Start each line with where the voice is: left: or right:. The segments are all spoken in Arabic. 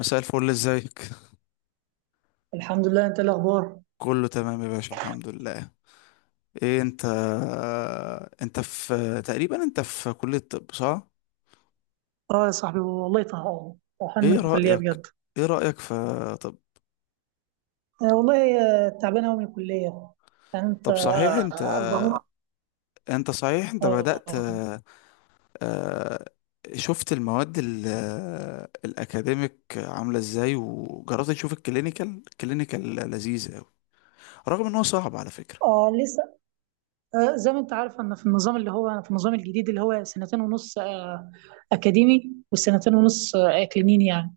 left: مساء الفل، ازيك؟
right: الحمد لله. انت إيه الاخبار؟
left: كله تمام يا باشا، الحمد لله. ايه انت في تقريبا، انت في كلية طب صح؟
right: اه يا صاحبي والله طهقان من
left: ايه
right: الكليه
left: رأيك
right: بجد.
left: ايه رأيك في طب
right: آه والله آه، تعبان قوي من الكليه. يعني انت
left: طب صحيح انت
right: الضغط
left: انت صحيح انت بدأت،
right: آه,
left: آه، شفت المواد الاكاديميك عاملة ازاي؟ وجربت تشوف الكلينيكال؟ الكلينيكال لذيذ قوي رغم ان هو صعب على فكرة.
right: اه لسه. آه، زي ما انت عارف، انا في النظام اللي هو، في النظام الجديد اللي هو سنتين ونص اكاديمي، وسنتين ونص اكلينيني، يعني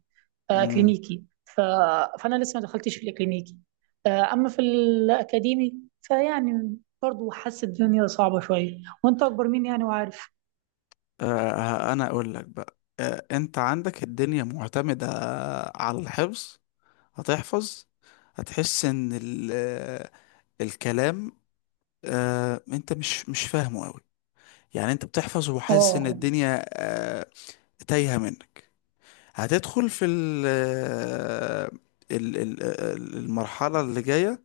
right: آه
left: امم
right: كلينيكي فانا لسه ما دخلتش في الاكلينيكي. آه، اما في الاكاديمي فيعني برضه حاسس الدنيا صعبه شويه، وانت اكبر مني يعني وعارف.
left: انا اقول لك بقى، انت عندك الدنيا معتمدة على الحفظ. هتحفظ، هتحس ان الكلام انت مش فاهمه قوي. يعني انت بتحفظ وحاسس ان
right: اه.
left: الدنيا تايهه منك. هتدخل في ال آه، ال- ال- ال- المرحله اللي جايه،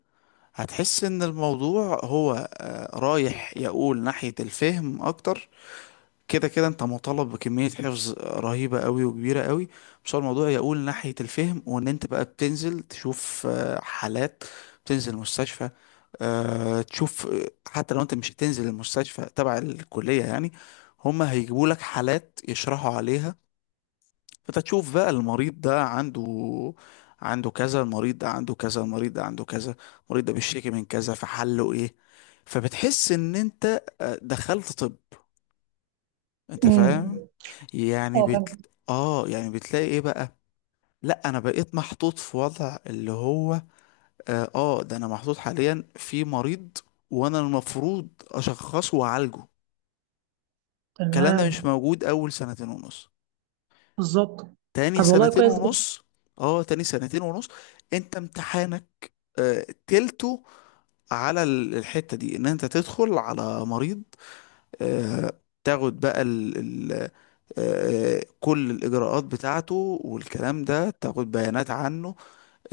left: هتحس ان الموضوع هو رايح يقول ناحيه الفهم اكتر. كده كده انت مطالب بكمية حفظ رهيبة قوي وكبيرة قوي، بس هو الموضوع يقول ناحية الفهم، وان انت بقى بتنزل تشوف حالات، بتنزل مستشفى، تشوف، حتى لو انت مش هتنزل المستشفى تبع الكلية يعني، هما هيجيبوا لك حالات يشرحوا عليها. فانت تشوف بقى المريض ده عنده كذا، المريض ده عنده كذا، المريض ده عنده كذا، المريض ده بيشتكي من كذا، فحله ايه. فبتحس ان انت دخلت طب. انت
right: امم.
left: فاهم؟ يعني
right: اه فاهم.
left: بت... اه يعني بتلاقي ايه بقى. لا انا بقيت محطوط في وضع اللي هو ده، انا محطوط حاليا في مريض وانا المفروض اشخصه واعالجه. الكلام ده مش
right: تمام.
left: موجود اول 2 سنين ونص،
right: بالظبط.
left: تاني
right: طب والله
left: سنتين
right: كويس جدا.
left: ونص اه تاني 2 سنين ونص انت امتحانك آه تلته على الحتة دي، ان انت تدخل على مريض، آه، تاخد بقى ال ال آه، آه، كل الإجراءات بتاعته والكلام ده، تاخد بيانات عنه،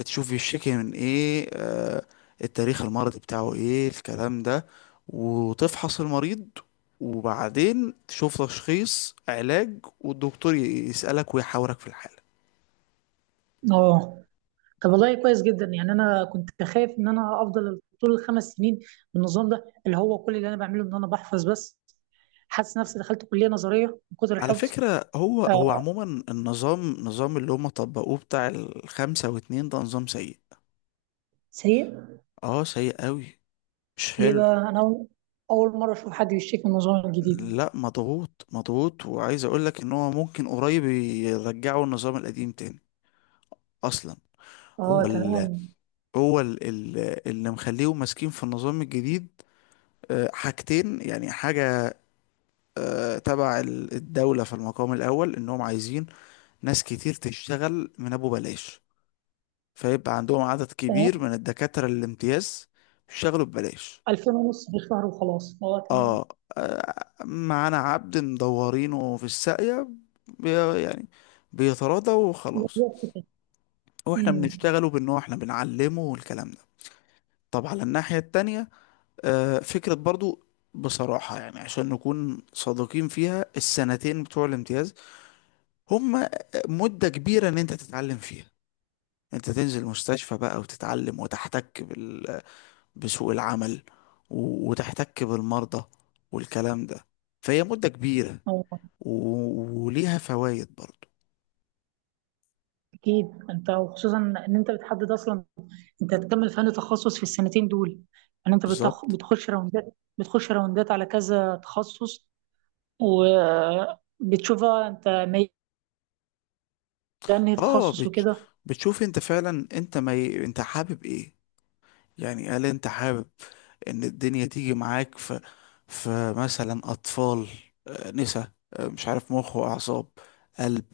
left: تشوف يشتكي من إيه، التاريخ المرضي بتاعه إيه، الكلام ده، وتفحص المريض، وبعدين تشوف تشخيص علاج، والدكتور يسألك ويحاورك في الحالة.
right: اه، طب والله كويس جدا، يعني انا كنت خايف ان انا افضل طول الخمس سنين بالنظام ده، اللي هو كل اللي انا بعمله ان انا بحفظ بس، حاسس نفسي دخلت كليه نظريه من كتر
left: على
right: الحفظ.
left: فكرة هو هو
right: آه.
left: عموما النظام، نظام اللي هم طبقوه بتاع الـ 5 و 2 ده نظام سيء.
right: سيء.
left: اه سيء قوي، مش
right: ليه
left: حلو.
right: بقى؟ انا أول مره اشوف حد بيشتكي من النظام الجديد.
left: لا مضغوط مضغوط، وعايز اقول لك ان هو ممكن قريب يرجعوا النظام القديم تاني اصلا. هو
right: اه
left: ال
right: تمام.
left: هو ال ال اللي مخليهم ماسكين في النظام الجديد حاجتين، يعني حاجة تبع الدولة، في المقام الأول إنهم عايزين ناس كتير تشتغل من أبو بلاش، فيبقى عندهم عدد
right: تمام.
left: كبير من الدكاترة الامتياز يشتغلوا ببلاش.
right: 2000 ونص في الشهر وخلاص، اه تمام.
left: اه معانا عبد مدورينه في الساقية، بي يعني بيتراضى وخلاص،
right: بالظبط كده.
left: واحنا
right: امم.
left: بنشتغله بان هو احنا بنعلمه والكلام ده. طب على الناحية التانية، فكرة برضو، بصراحة يعني عشان نكون صادقين فيها، السنتين بتوع الامتياز هم مدة كبيرة ان انت تتعلم فيها، انت تنزل مستشفى بقى وتتعلم، وتحتك بسوق العمل، وتحتك بالمرضى والكلام ده. فهي مدة كبيرة،
right: اه
left: وليها فوائد برضو.
right: اكيد، انت وخصوصا ان انت بتحدد اصلا انت هتكمل فن تخصص في السنتين دول. يعني انت
left: بالظبط.
right: بتخش راوندات، بتخش راوندات على كذا تخصص، وبتشوفها انت ميال لانهي
left: اه
right: تخصص
left: بتش...
right: وكده.
left: بتشوف انت فعلا انت ما ي... انت حابب ايه. يعني هل انت حابب ان الدنيا تيجي معاك في، في مثلا اطفال، نسا، مش عارف، مخ واعصاب، قلب،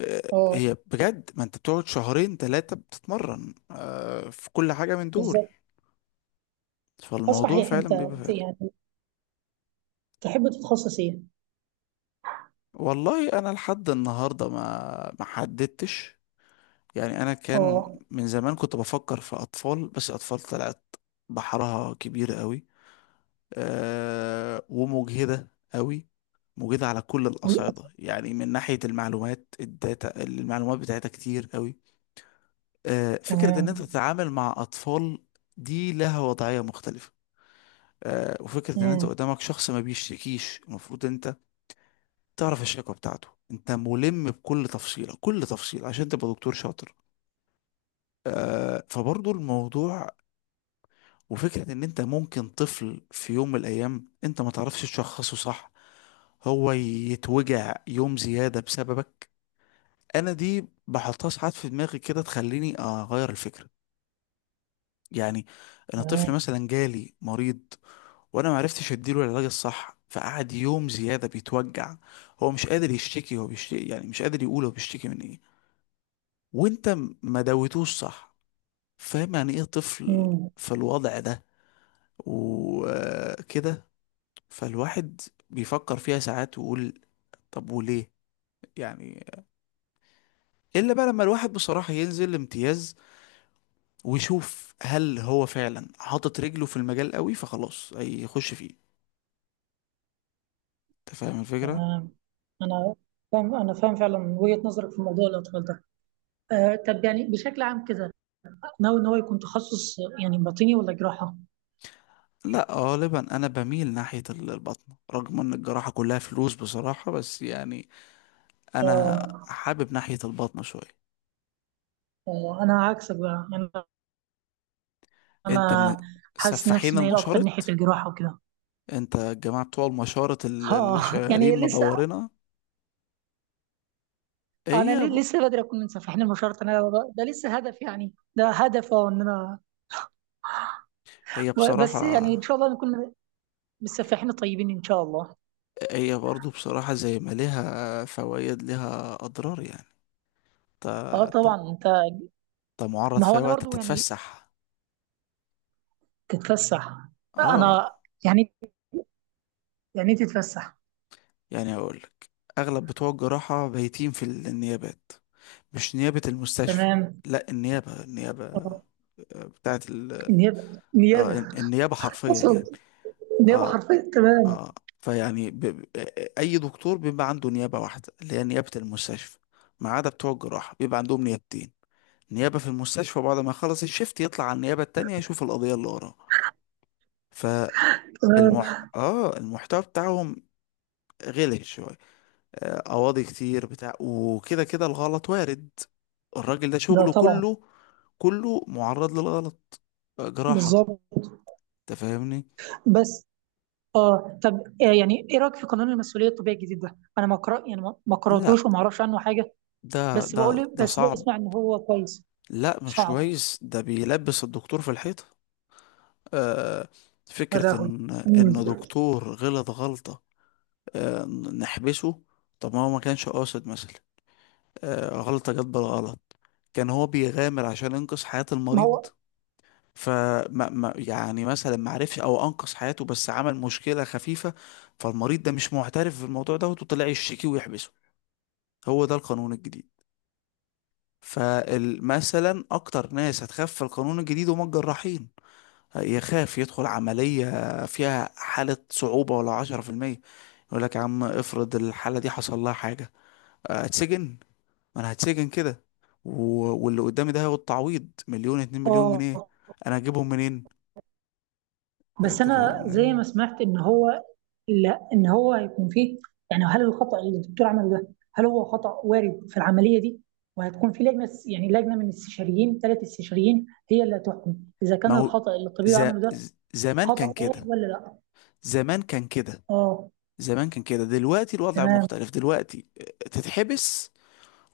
right: اه
left: هي بجد ما انت بتقعد 2 3 شهور بتتمرن في كل حاجة من دول.
right: بالظبط. اه
left: فالموضوع
right: صحيح انت
left: فعلا بيبقى فارق.
right: يعني تحب تتخصص ايه؟
left: والله انا لحد النهاردة ما حددتش، يعني انا كان
right: اه
left: من زمان كنت بفكر في اطفال، بس اطفال طلعت بحرها كبير قوي، أه، ومجهدة قوي، مجهدة على كل
right: و-
left: الأصعدة يعني، من ناحية المعلومات، الداتا، المعلومات بتاعتها كتير قوي. أه فكرة ان انت
right: تمام.
left: تتعامل مع اطفال دي لها وضعية مختلفة. أه وفكرة ان انت
right: امم.
left: قدامك شخص ما بيشتكيش، المفروض انت تعرف الشكوى بتاعته، انت ملم بكل تفصيلة، كل تفصيلة عشان تبقى دكتور شاطر. فبرضو الموضوع، وفكرة ان انت ممكن طفل في يوم من الايام انت ما تعرفش تشخصه صح، هو يتوجع يوم زيادة بسببك. انا دي بحطها ساعات في دماغي كده تخليني اغير الفكرة. يعني انا طفل
right: تمام.
left: مثلا جالي مريض، وانا ما عرفتش اديله العلاج الصح، فقعد يوم زيادة بيتوجع، هو مش قادر يشتكي، هو بيشتكي يعني مش قادر يقول هو بيشتكي من ايه، وانت ما دويتوش صح. فاهم يعني ايه طفل
right: امم.
left: في الوضع ده وكده. فالواحد بيفكر فيها ساعات ويقول طب وليه. يعني الا بقى لما الواحد بصراحة ينزل امتياز ويشوف هل هو فعلا حاطط رجله في المجال قوي، فخلاص هيخش فيه. انت فاهم الفكرة.
right: تمام. انا انا فاهم فعلا وجهة نظرك في موضوع الاطفال ده. آه طب، يعني بشكل عام كده، ناوي ان هو يكون تخصص يعني باطني ولا جراحة؟
left: لا غالبا انا بميل ناحية البطنة، رغم ان الجراحة كلها فلوس بصراحة، بس يعني انا
right: اه.
left: حابب ناحية البطنة شوية.
right: آه، انا عكسك بقى يعني.
left: انت من
right: انا حاسس نفسي
left: سفاحين
right: مايل اكتر ناحيه
left: المشارط،
right: الجراحه وكده.
left: انت الجماعة بتوع المشارط اللي
right: اه
left: شغالين
right: يعني لسه،
left: مدورنا.
right: انا
left: هي ب...
right: لسه بدري اكون منسف، احنا مش شرط، ده لسه هدف، يعني ده هدف، اه، ان انا
left: هي
right: و-
left: بصراحة،
right: بس يعني ان شاء الله نكون بالسفاحين طيبين ان شاء الله.
left: هي برضو بصراحة زي ما ليها فوائد ليها أضرار يعني. انت
right: اه طبعا.
left: انت
right: انت،
left: انت معرض
right: ما
left: في
right: هو
left: أي
right: انا
left: وقت
right: برضو يعني.
left: تتفسح.
right: تتفسح؟
left: اه
right: انا يعني، يعني إيه تتفسح؟
left: يعني أقولك، أغلب بتوع الجراحة بايتين في النيابات، مش نيابة المستشفى.
right: تمام.
left: لا النيابة، النيابة،
right: آه،
left: بتاعت
right: نيابه نيابه
left: آه النيابة حرفيا
right: اصلا،
left: يعني.
right: نيابه
left: اه
right: حرفيا، تمام.
left: اه فيعني ب... ب- أي دكتور بيبقى عنده نيابة واحدة، اللي هي نيابة المستشفى، ما عدا بتوع الجراحة بيبقى عندهم نيابتين، نيابة في المستشفى بعد ما يخلص الشيفت يطلع على النيابة التانية يشوف القضية اللي وراه. فالمح
right: تمام.
left: اه المحتوى بتاعهم غلط شوية، قواضي كتير بتاع وكده كده الغلط وارد، الراجل ده
right: ده
left: شغله
right: طبعا.
left: كله، كله معرض للغلط، جراحة.
right: بالظبط.
left: انت فاهمني.
right: بس اه طب، آه، يعني ايه رايك في قانون المسؤوليه الطبيه الجديد ده؟ انا ما قرأ، يعني ما
left: لا
right: قراتوش وما اعرفش عنه حاجه،
left: ده
right: بس
left: ده
right: بقول
left: ده
right: بس
left: صعب.
right: بسمع ان هو كويس.
left: لا مش
right: صعب.
left: كويس، ده بيلبس الدكتور في الحيطة. آه
right: ولا
left: فكرة
right: هو.
left: ان،
right: مم.
left: ان دكتور غلط غلطة، آه، نحبسه. طب ما هو ما كانش قاصد مثلا، غلطة جت بالغلط، كان هو بيغامر عشان ينقذ حياة
right: ما
left: المريض،
right: هو.
left: فما ما يعني مثلا ما عرفش او انقذ حياته بس عمل مشكلة خفيفة، فالمريض ده مش معترف بالموضوع ده وطلع يشتكي ويحبسه. هو ده القانون الجديد. فمثلا اكتر ناس هتخاف في القانون الجديد هم الجراحين، يخاف يدخل عملية فيها حالة صعوبة ولا 10%، يقول لك يا عم افرض الحالة دي حصل لها حاجة، اتسجن، ما انا هتسجن كده، و... واللي قدامي ده هياخد تعويض مليون اتنين مليون
right: اه
left: جنيه انا هجيبهم منين.
right: بس
left: انت
right: انا زي ما
left: فاهم.
right: سمعت ان هو، لا ان هو هيكون فيه، يعني هل الخطأ اللي الدكتور عمله ده، هل هو خطأ وارد في العمليه دي؟ وهتكون في لجنه، يعني لجنه من استشاريين، ثلاث استشاريين هي اللي هتحكم اذا
left: ما
right: كان
left: هو
right: الخطأ اللي الطبيب
left: ز...
right: عمله ده
left: زمان كان
right: خطأ وارد
left: كده،
right: ولا لا.
left: زمان كان كده
right: اه
left: زمان كان كده، دلوقتي الوضع
right: تمام.
left: مختلف. دلوقتي تتحبس،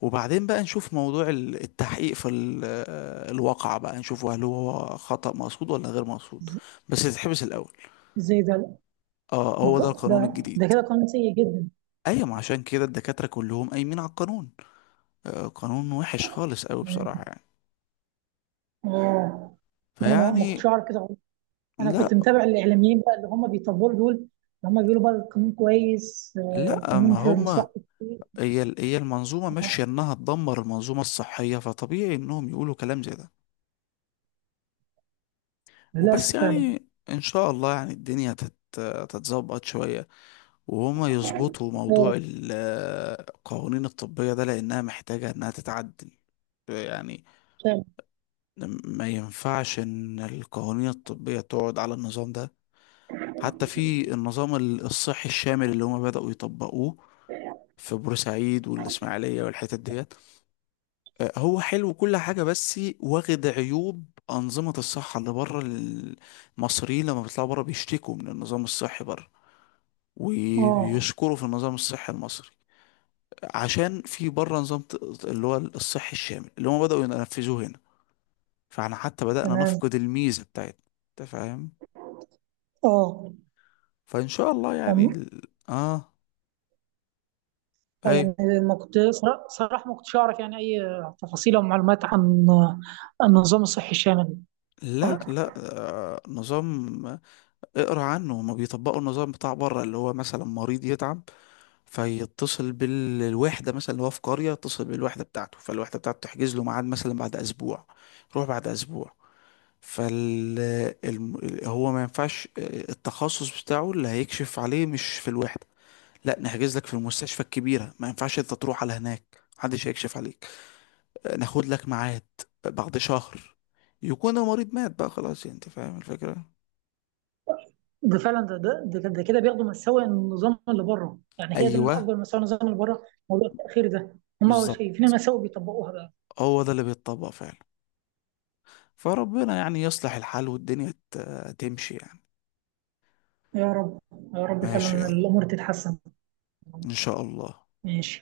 left: وبعدين بقى نشوف موضوع التحقيق في الواقع بقى، نشوف هل هو خطأ مقصود ولا غير مقصود.
right: ز-
left: بس تتحبس الأول.
right: زي ده.
left: اه هو ده القانون
right: ده
left: الجديد.
right: كده قانون سيء جدا.
left: ايوه، ما عشان كده الدكاترة كلهم قايمين على القانون، قانون وحش خالص قوي بصراحة يعني.
right: اه انا ما كنتش
left: فيعني
right: اعرف كده خالص. انا كنت
left: لا
right: متابع الاعلاميين بقى اللي هم بيطبلوا دول، اللي هم بيقولوا بقى القانون كويس، آه،
left: لا ما
right: القانون في
left: هما،
right: مصلحه الكتير.
left: هي المنظومة ماشية
right: آه،
left: انها تدمر المنظومة الصحية، فطبيعي انهم يقولوا كلام زي ده. وبس
right: للاسف فعلا.
left: يعني ان شاء الله يعني الدنيا تتظبط شوية، وهما يظبطوا موضوع
right: اه
left: القوانين الطبية ده، لأنها محتاجة إنها تتعدل يعني.
right: فعلا.
left: ما ينفعش إن القوانين الطبية تقعد على النظام ده، حتى في النظام الصحي الشامل اللي هما بدأوا يطبقوه في بورسعيد والإسماعيلية والحتت ديت، هو حلو كل حاجة بس واخد عيوب أنظمة الصحة اللي بره. المصريين لما بيطلعوا بره بيشتكوا من النظام الصحي بره،
right: اه
left: وبيشكروا في النظام الصحي المصري، عشان في بره نظام اللي هو الصحي الشامل اللي هم بدأوا ينفذوه هنا، فاحنا حتى بدأنا
right: تمام.
left: نفقد الميزة بتاعتنا. انت فاهم.
right: اه.
left: فإن شاء الله يعني
right: أم-
left: ال- اه اي
right: يعني ما كنت صراحه ما كنتش اعرف يعني اي تفاصيل او معلومات عن، عن النظام الصحي الشامل.
left: لا لا آه نظام، اقرا عنه، هما بيطبقوا النظام بتاع بره، اللي هو مثلا مريض يتعب فيتصل بالوحدة مثلا اللي هو في قرية، يتصل بالوحدة بتاعته فالوحدة بتاعته تحجز له ميعاد مثلا بعد أسبوع، روح بعد أسبوع. فال هو ما ينفعش التخصص بتاعه اللي هيكشف عليه مش في الوحدة، لا نحجز لك في المستشفى الكبيرة، ما ينفعش انت تروح على هناك محدش هيكشف عليك، ناخد لك ميعاد بعد شهر، يكون المريض مات بقى خلاص. يعني انت فاهم الفكرة.
right: ده فعلا، ده كده بياخدوا مساوئ النظام اللي بره، يعني هي ده من
left: ايوه
right: اكبر مساوئ النظام اللي بره، موضوع التاخير ده. هم
left: بالظبط،
right: شايفين مساوئ بيطبقوها بقى.
left: هو ده اللي بيتطبق فعلا. فربنا يعني يصلح الحال والدنيا تمشي يعني.
right: يا رب. يا رب
left: ماشي
right: فعلا
left: يلا،
right: الامور تتحسن.
left: إن شاء الله.
right: ماشي.